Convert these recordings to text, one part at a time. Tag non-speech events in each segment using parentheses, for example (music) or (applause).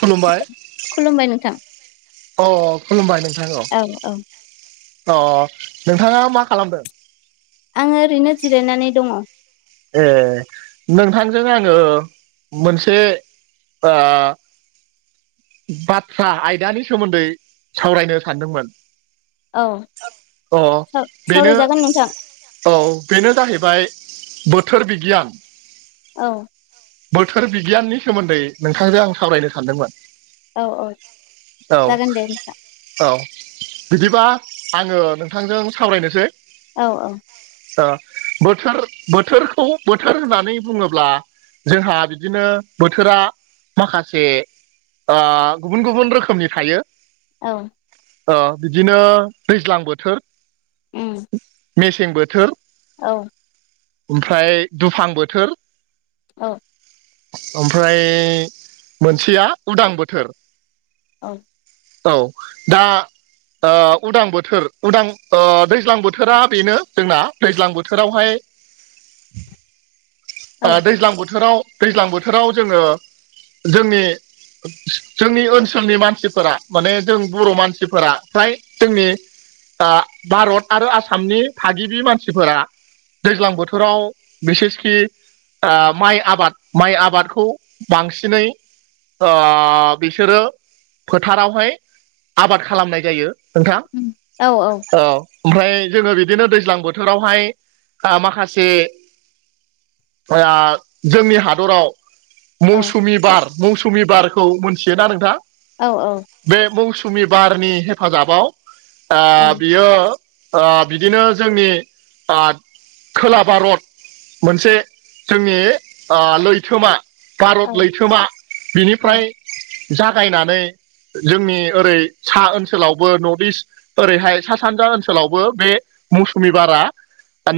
खुलुमबाय खुलुमबाय नोंथां? अ खुलुमबाय नोंथांखौ औ औ। अ अ नोंथाङा मा खालामदों? आं ओरैनो जिरायनानै दङ। ए नोंथांजों आङो मोनसे आ बाथ्रा आयदानि सोमोन्दै सावरायनो सानदोंमोन। औ (inaudible) अ बेनो सावरायजागोन नोंथां। औ बेनो जाहैबाय बोथोर बिगियान। औ। बोथोर बिगियाननि सोमोन्दै नोंथांजों आं सावरायनो सानदोंमोन? औ औ औ जागोन दे नोंथां। औ बिदिबा आङो नोंथांजों सावरायनोसै। औ औ। ओ बोथोर बोथोरखौ बोथोर होननानै बुङोब्ला जोंहा बिदिनो बोथोरा माखासे आ गुबुन गुबुन रोखोमनि थायो। औ। ओ बिदिनो दैज्लां बोथोर उम। मेसें बोथोर औ। ओमफ्राय दुफां बोथोर औ। ओमफ्राय मोनसेया उदां बोथोर। औ। औ दा ओ उदां बोथोर उदां ओ दैज्लां बोथोरा बेनो जोंना दैज्लां बोथोरावहाय औ आ दैज्लां बोथोराव दैज्लां बोथोराव जोङो जोंनि जोंनि ओनसोलनि मानसिफोरा माने जों बर' मानसिफोरा फ्राय जोंनि ओ भारत आरो आसामनि थागिबि मानसिफोरा दैज्लां बोथोराव बिसेसखि ओ माइ आबाद माइ आबादखौ बांसिनै ओ बिसोरो फोथारावहाय आबाद खालामनाय जायो। नोंथां उम औ औ। ओमफ्राय जोङो बिदिनो दैज्लां बोथोरावहाय माखासे आ जोंनि हादराव औ मौसुमि बार मौसुमि बारखौ मोनथियोना नोंथां? औ औ। बे मौसुमि बारनि हेफाजाबाव ओ ओं बियो ओ बिदिनो जोंनि ओ खोला भारत मोनसे जोंनि आ लैथोमा भारत लैथोमा औ बिनिफ्राय जागायनानै जोंनि ओरै सा ओनसोलावबो नर्थ इस्ट ओरैहाय सा सानजा ओनसोलावबो बे मौसुमि बारा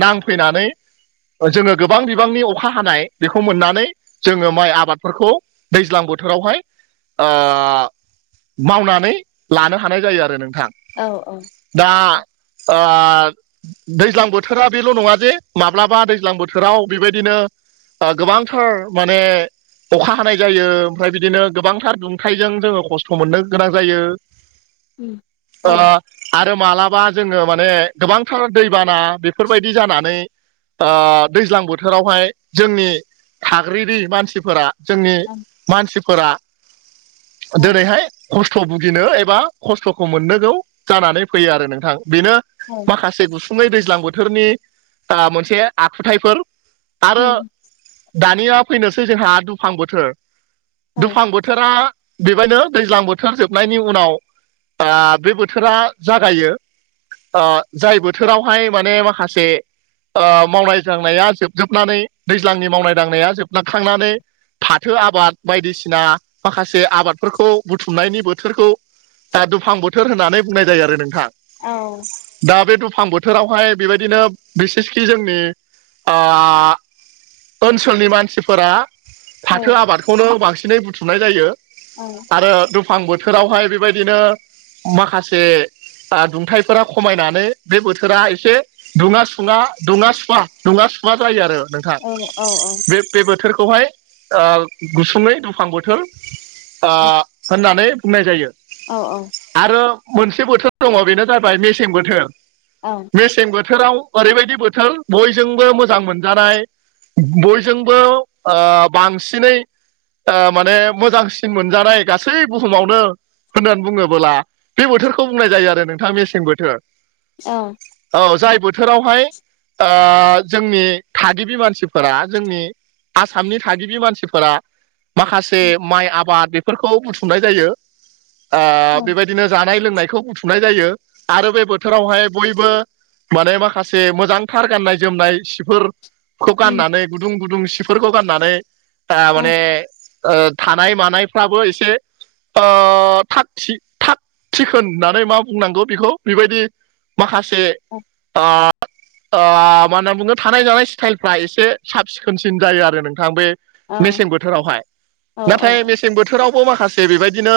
नांफैनानै जोङो गोबां बिबांनि अखा हानाय बेखौ मोननानै जोङो माइ आबादफोरखौ दैज्लां बोथोरावहाय आ मावनानै लानो हानाय जायो आरो नोंथां। औ। दा आ दैज्लां बोथोरा बेल' नङा जे माब्लाबा दैज्लां बोथोराव बेबायदिनो ओ गोबांथार माने अखा हानाय जायो ओमफ्राय बिदिनो गोबांथार दुंथाइजों जोङो खस्थ' मोननो गोनां जायो। उम औ आ। ओं आरो मालाबा जोङो माने गोबांथार दैबाना बेफोरबायदि जानानै आ दैज्लां बोथोरावहाय जोंनि थाग्रिरि मानसिफोरा जोंनि मानसिफोरा दोनैहाय खस्थ' भुगिनो एबा खस्थ'खौ मोननोगौ जानानै फैयो आरो नोंथां बेनो औ माखासे गुसुङै दैज्लां बोथोरनि ओ मोनसे आखुथायफोर आरो उम दानिया फैनोसै जोंहा दुफां बोथोर औ दुफां बोथोर थोरा बेबायनो दैज्लां बोथोर जोबनायनि उनाव आ बे बोथोरा जागायो। आ जाय बोथोरावहाय माने माखासे आ मावनाय दांनाया जोबजोबनानै दैज्लांनि मावनाय दांनाया जोबनाखांनानै फाथो आबाद बायदिसिना माखासे आबादफोरखौ बुथुमनायनि बोथोरखौ दा दुफां बोथोर होननानै बुंनाय जायो आरो नोंथां। औ। दा बे दुफां बोथोरावहाय बेबायदिनो बिसेसखि जोंनि आ ओनसोलनि मानसिफोरा फाथो आबादखौनो बांसिनै बुथुमनाय जायो। औ। आरो दुफां बोथोरावहाय बेबायदिनो माखासे आ दुंथाइफोरा खमायनानै बे बोथोरा एसे दुङा सुङा दुङा सुवा दुङा सुवा जायो आरो नोंथां औ औ बे बे बोथोरखौहाय ओ गुसुङै दुफां बोथोर आ होननानै बुंनाय जायो। औ औ। आरो मोनसे बोथोर दङ बेनो जाबाय मेसें बोथोर। औ। मेसें बोथोराव ओरैबायदि बोथोर बयजोंबो मोजां मोनजानाय बयजोंबो बांसिनै ओ माने मोजांसिन मोनजानाय गासै बुहुमावनो होननानै बुङोबोला बे बोथोरखौ बुंनाय जायो आरो नोंथां मेसें बोथोर। औ औ जाय बोथोरावहाय आ जोंनि थाग थागिबि मानसिफोरा जोंनि आसामनि थागिबि मानसिफोरा माखासे माइ आबाद बेफोरखौ बुथुमनाय जायो आ उम बेबायदिनो ज दाय लोंनायखौ बुथुमनाय जायो आरो बे बोथोरावहाय बयबो माने माखासे मोजांथार गाननाय जोमनाय सिफोर खौ औ औ गाननानै गुदुं गुदुं सिफोरखौ गाननानै माने औ ओ थानाय मानायफ्राबो ओ एसे थाग थिखोन होननानै मा बुंनांगौ बेखौ बेबायदि माखासे आ आ मा होनना बुङो थानाय जानाय स्टाइलफ्रा एसे साब सिखोनसिन जायो आरो नोंथां बे मेसें बोथोरावहाय नाथाय मेसें मेसें बोथोरावबो माखासे बेबायदिनो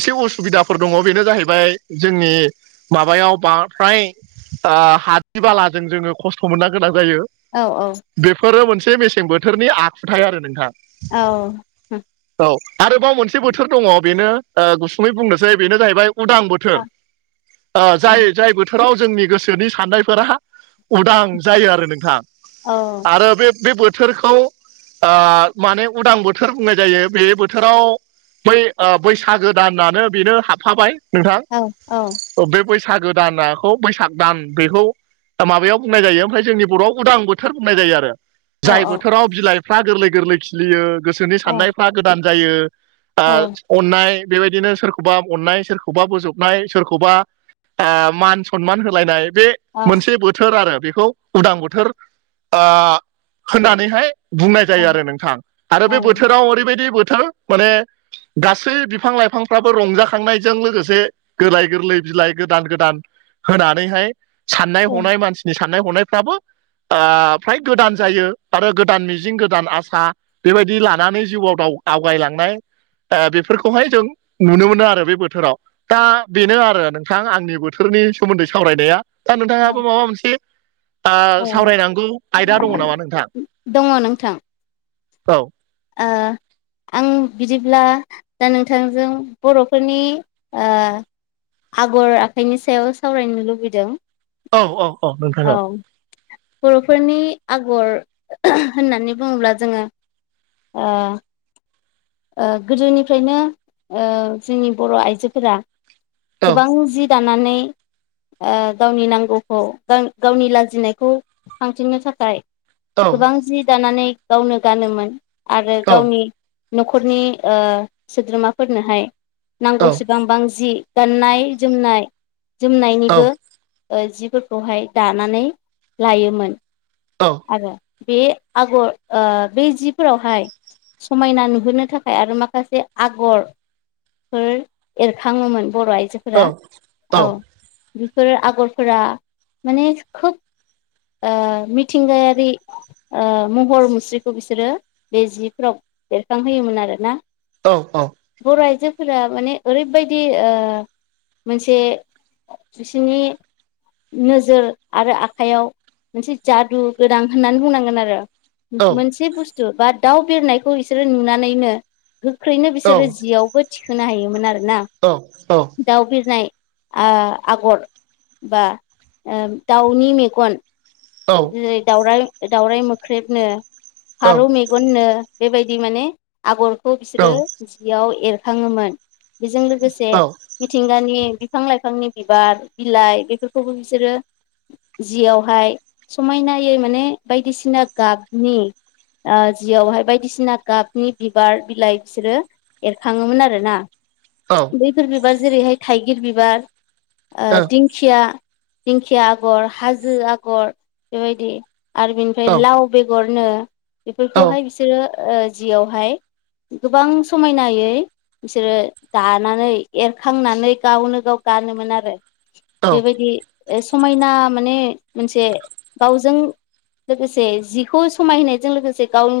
एसे उसुबिदाफोर दङ बेनो जाहैबाय जोंनि माबायाव बांद्राय हादि बालाजों जोङो खस्थ' मोननो गोनां जायो औ औ बेफोरो मोनसे मेसें बोथोरनि आखुथाय आरो नोंथां। औ औ औ आरोबाव मोनसे बोथोर दङ बेनो गुसुङै बुंनोसै बेनो जाहैबाय उदां बोथोर दङ ब जाय जाय ब बोथोराव जोंनि गोसोनि साननायफोरा उदां जायो आरो नोंथाङा अ आरो बे बे बोथोरखौ माने उदां बोथोर बुंनाय जायो बे बोथोराव बै बैसागो दानानो बेनो हाबफाबाय नोंथां बे बैसागो दानाखौ बैसाग दान बेखौ माबायाव बुंनाय जायो ओमफ्राय जोंनि बर'आव उदां बथोर बोथोर बुंनाय जायो आरो जाय बोथोराव बिलाइफ्रा गोरलै गोरलै खिलियो गोसोनि साननायफ्रा गोदान जायो ओ अननाय बेबायदिनो सोरखौबा अननाय सोरखौबा बोजबनाय सोरखौबा ओ मान सनमान होलायनाय बे मोनसे बोथोर आरो बेखौ उदां बोथोर होननानैहाय बुंनाय जायो आरो नोंथां आरो बे बोथोराव ओरैबायदि बोथोर माने गासै बिफां लाइफांफ्राबो रंजाखांनायजों लोगोसे गोरलाय गोरलै बिलाइ गोदान गोदान होनानैहाय साननाय हनाय मानसिनि साननाय हनायफ्राबो फ्राय गोदान जायो आरो गोदान मिजिं गोदान आसा बेबायदि लानानै जिउआव आवगायलांनाय द बेफोरखौहाय जों नुनो मोनो आरो बे बोथोराव दा बेनो आरो नोंथां आंनि बोथोरनि सोमोन्दै सावरायनाया दा नोंथाङाबो माबा मोनसे सावरायनांगौ आयदा दङ नामा नोंथां नोंथां औ ओ आं बिदिब्ला दा नोंथांजों बर'फोरनि आगर आखाइनि सायाव सावरायनो लुबैदों औ औ औ नोंथाङो बरफोरनि आगर होननानै बुङोब्ला जोङो अ गोदोनिफ्रायनो जोंनि बर' आइजोफोरा औ गोबां जि जानानै ओ गावनि नांगौखौ गावनि लाजिनायखौ थांफिननो थाखाय औ गोबां जि दानानै गावनो गानोमोन आरो औ गावनि न'खरनि ओ सोद्रोमाफोरनोहाय औ नांगौ सेबांबां जि गाननाय जोमनाय औ जोमनायनिबो जिफोरखौहाय दानानै लायोमोन। औ आरो बे आगर ओ बे जिफोरावहाय समायना नुहोनो थाखाय आरो माखासे आगर फोर एरखाङोमोन बर' औ आइजोफोरा औ बेफोर आगरफोरा माने खोब ओ मि थिंगायारि ओ महर मुस्रिखौ बिसोरो बे जिफ्राव बेरखांहोयोमोन आरो ना। औ औ बर' आइजोफोरा माने ओरैबायदि ओ मोनसे बिसिनि नोजोर आरो आखाइयाव मोनसे जादु गोनां होननानै बुंनांगोन आरो मोनसे बुस्थु जेनेबा दाउ बेरनायखौ बिसोरो नुनानैनो गोख्रैनो बिसोरो जियावबो थिखोनो हायोमोन आरो। औ औ दाउ बिरनाय आ आगर बा ओ दाउनि मेगन औ जेरै दउराय दाउरराय मोख्रेबनो फारौ मेगननो बेबायदि माने आगरखौ बिसोरो जियाव एरखाङोमोन बेजों लोगोसे औ मिथिंगानि बिफां लाइफांनि बिबार बिलाइ बेफोरखौबो बिसोरो जियावहाय समायनायै माने बायदिसिना गाबनि ओ जियावहाय बायदिसिना गाबनि बिबार बिलाइ बिसोरो एरखाङोमोन आरो ना। औ बैफोर बिबार जेरैहाय थाइगिर बिबार ओ दिं खिया दिंखिया आगर हाजो आगर बेबायदि। आरो बिनिफ्राय लाव बेगरनो बेफोरखौहाय बिसोरो ओ जियावहाय गोबां समायनायै बिसोरो दानानै एरखांनानै गावनो गाव गानोमोन आरो बेबायदि समायना माने मोनसे गावजों लोगोसे जिखौ समायहोनायजों लोगोसे गाव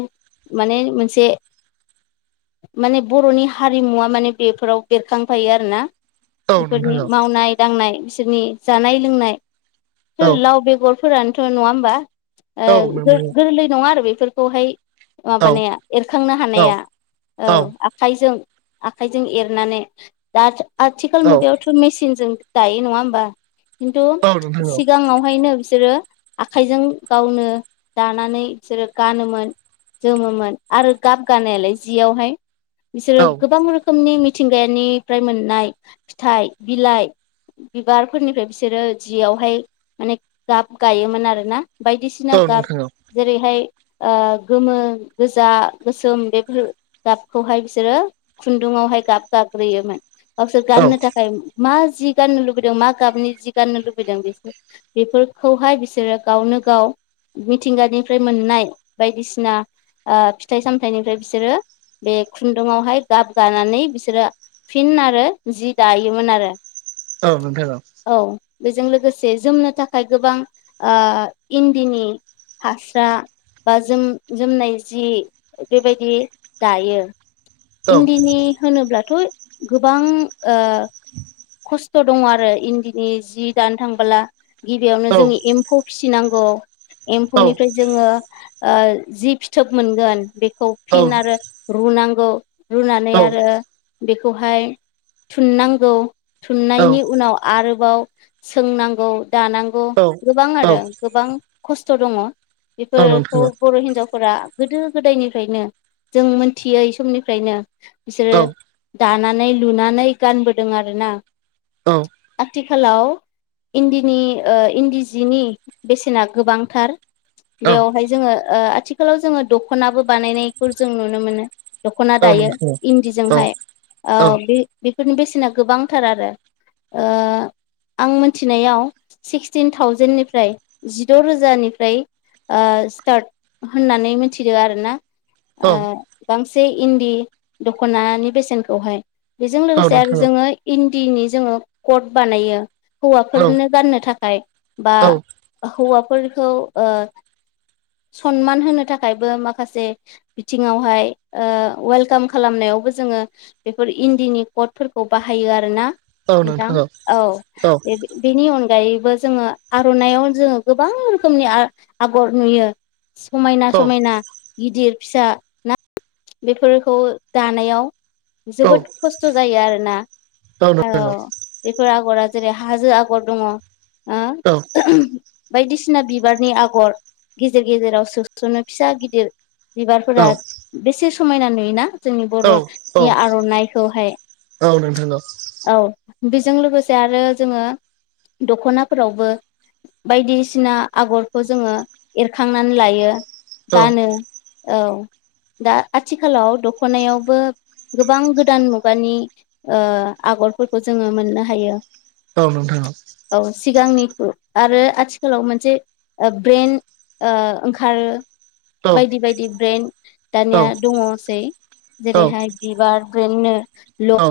माने मोनसे माने बर'नि हारिमुवा माने बेफोराव बेरखांफायो आरो ना। नोंथां बेफोरनि औ मावनाय दांनाय बिसोरनि जानाय औ लोंनाय लाव बेगर फोरानोथ' नङा होमबा औ ओ नोंथां औ गोरलै नङा आरो बेफोरखौहाय औ माबानि एरखांनो औ हानाया औ आखाइजों आखाइजों एरनानै दा आथिखाल मुगायाव थ' मेचनजों दायो नङा होमबा खिन्थु औ नोंथां औ सिगाङावहायनो बिसोरो आखाइजों गावनो दानानै बिसोरो गानोमोन जोमोमोन आरो गाब गानायालाय जियावहाय बिसोरो औ गोबां रोखोम रोखोमनि मिथिंगानिफ्राय मोननाय फिथाइ बिलाइ बिबारफोरनिफ्राय बिसोरो जियावहाय माने गाब गायोमोन आरोना बायदिसिना गाब जेरैहाय ओ गोमो गोजा गोसोम बेफोर गाबखौहाय बिसोरो खुन्दुआवहाय गाब गाग्रोयोमोन। गावसोर गाननो थाखाय मा जि गाननो लुबैदों मा गाबनि जि गाननो लुबैदों बेसोर बेफोरखौहाय बिसोरो गावनो गाव मिथिंगानिफ्राय मोननाय बायदिसिना फिथाइ सामथाइनिफ्राय बिसोरो बे खुन्दुुंआवहाय गाब गानानै बिसोरो फिन आरो जि दायोमोन आरो औ नोंथां औ औ बेजों लोगोसे जोमनो थाखाय गोबां इन्दिनि हास्रा बा जोम जोमनाय जि बेबायदि दायो औ इन्दिनि होनोब्लाथ' गोबां (inaudible) खस्थ' दङ आरो इन्दिनि जि दानो थांबोला औ गिबियावनो जोंनि एम्फौ फिसिनांगौ एम्फौनिफ्राय जोङो जि फिथोब मोनगोन बेखौ फिन आरो रुनांगौ रुनानै आरो बेखौहाय थुननांगौ थुननायनि नोंथां उनाव आरोबाव सोंनांगौ दानांगौ गोबां आरो गोबां खस्थ' दङ बेफोरखौ बर' हिनजावफोरा गोदो गोदायनिफ्रायनो जों मोनथियै समनिफ्रायनो औ बिसोरो दानानै लुनानै गानबोदों आरोना औ आथिखालाव इन्दिनि इन्दि सिनि बेसेना गोबांथार औ बेवहाय जोङो आथिखालाव जोङो दख'नाबो बानायनायखौ जों नुनो मोनो दखना औ दायो नोंथां औ इन्दिजोंहाय औ बे बेफोरनि बेसेना गोबां फोथार आरो ओ आं मिथिनायाव सिक्सटिन थावजेेननिफ्राय जिद' रोजानिफ्राय ओ स्टार्ट होननानै मिथिदों आरो ना औ ओ गांसे इन्दि दख'नानि बेसेनखौहाय बेजों औ लोगोसे आरो नोंथां जोङो इन्दिनि जोङो कट बानायो औ हौवाफोरनो गाननो थाखाय बा औ हौवाफोरखौ सनमान होनो थाखायबो माखासे बिथिङावहाय ओ वेलकाम खालामनायावबो जोङो बेफोर इन्दिनि कडफोरखौ बाहायो आर ना नोंथां औ औ बे बेनि अनगायैबो जोङो आर'नाइाव जोङो गोबां रोखोमनि आ आगर नुयो समायना औ समायना गिदिर फिसा ना बेफोरखौ दानायाव औ नोंथां औ जोबोद खस्थ' जायो आरोना औ हेल' बेफोर आगरा जेरै हाजो आगर दङ औ बायदिसिना बिबारनि आगर गेजेर गेजेराव सोस'नो फिसा गिदिर बिबार औ नोंथां फोरा बेसे समायना नुयो ना जोंनि बर'नि आर'नाइखौहाय औ नोंथां औ औ बेजों लोगोसे आरो जोङो दख'ना फोरावबो बायदिसिना आगरखौ जोङो एरखांनानै लायो गानो औ दा आथिखालाव दख'नायावबो गोबां गोदान मुगानि ओ आगरफोरखौ जोङो मोननो हायो औ नोंथां औ औ सिगांनिखौु आरो आथिखालाव मोनसे ब्रइेन ओ ओंखारो बायदि बायदि ब्रेन्ड औ दानिया दङसै औ जेरैहाय बिबार ब्रैनड नो औ ल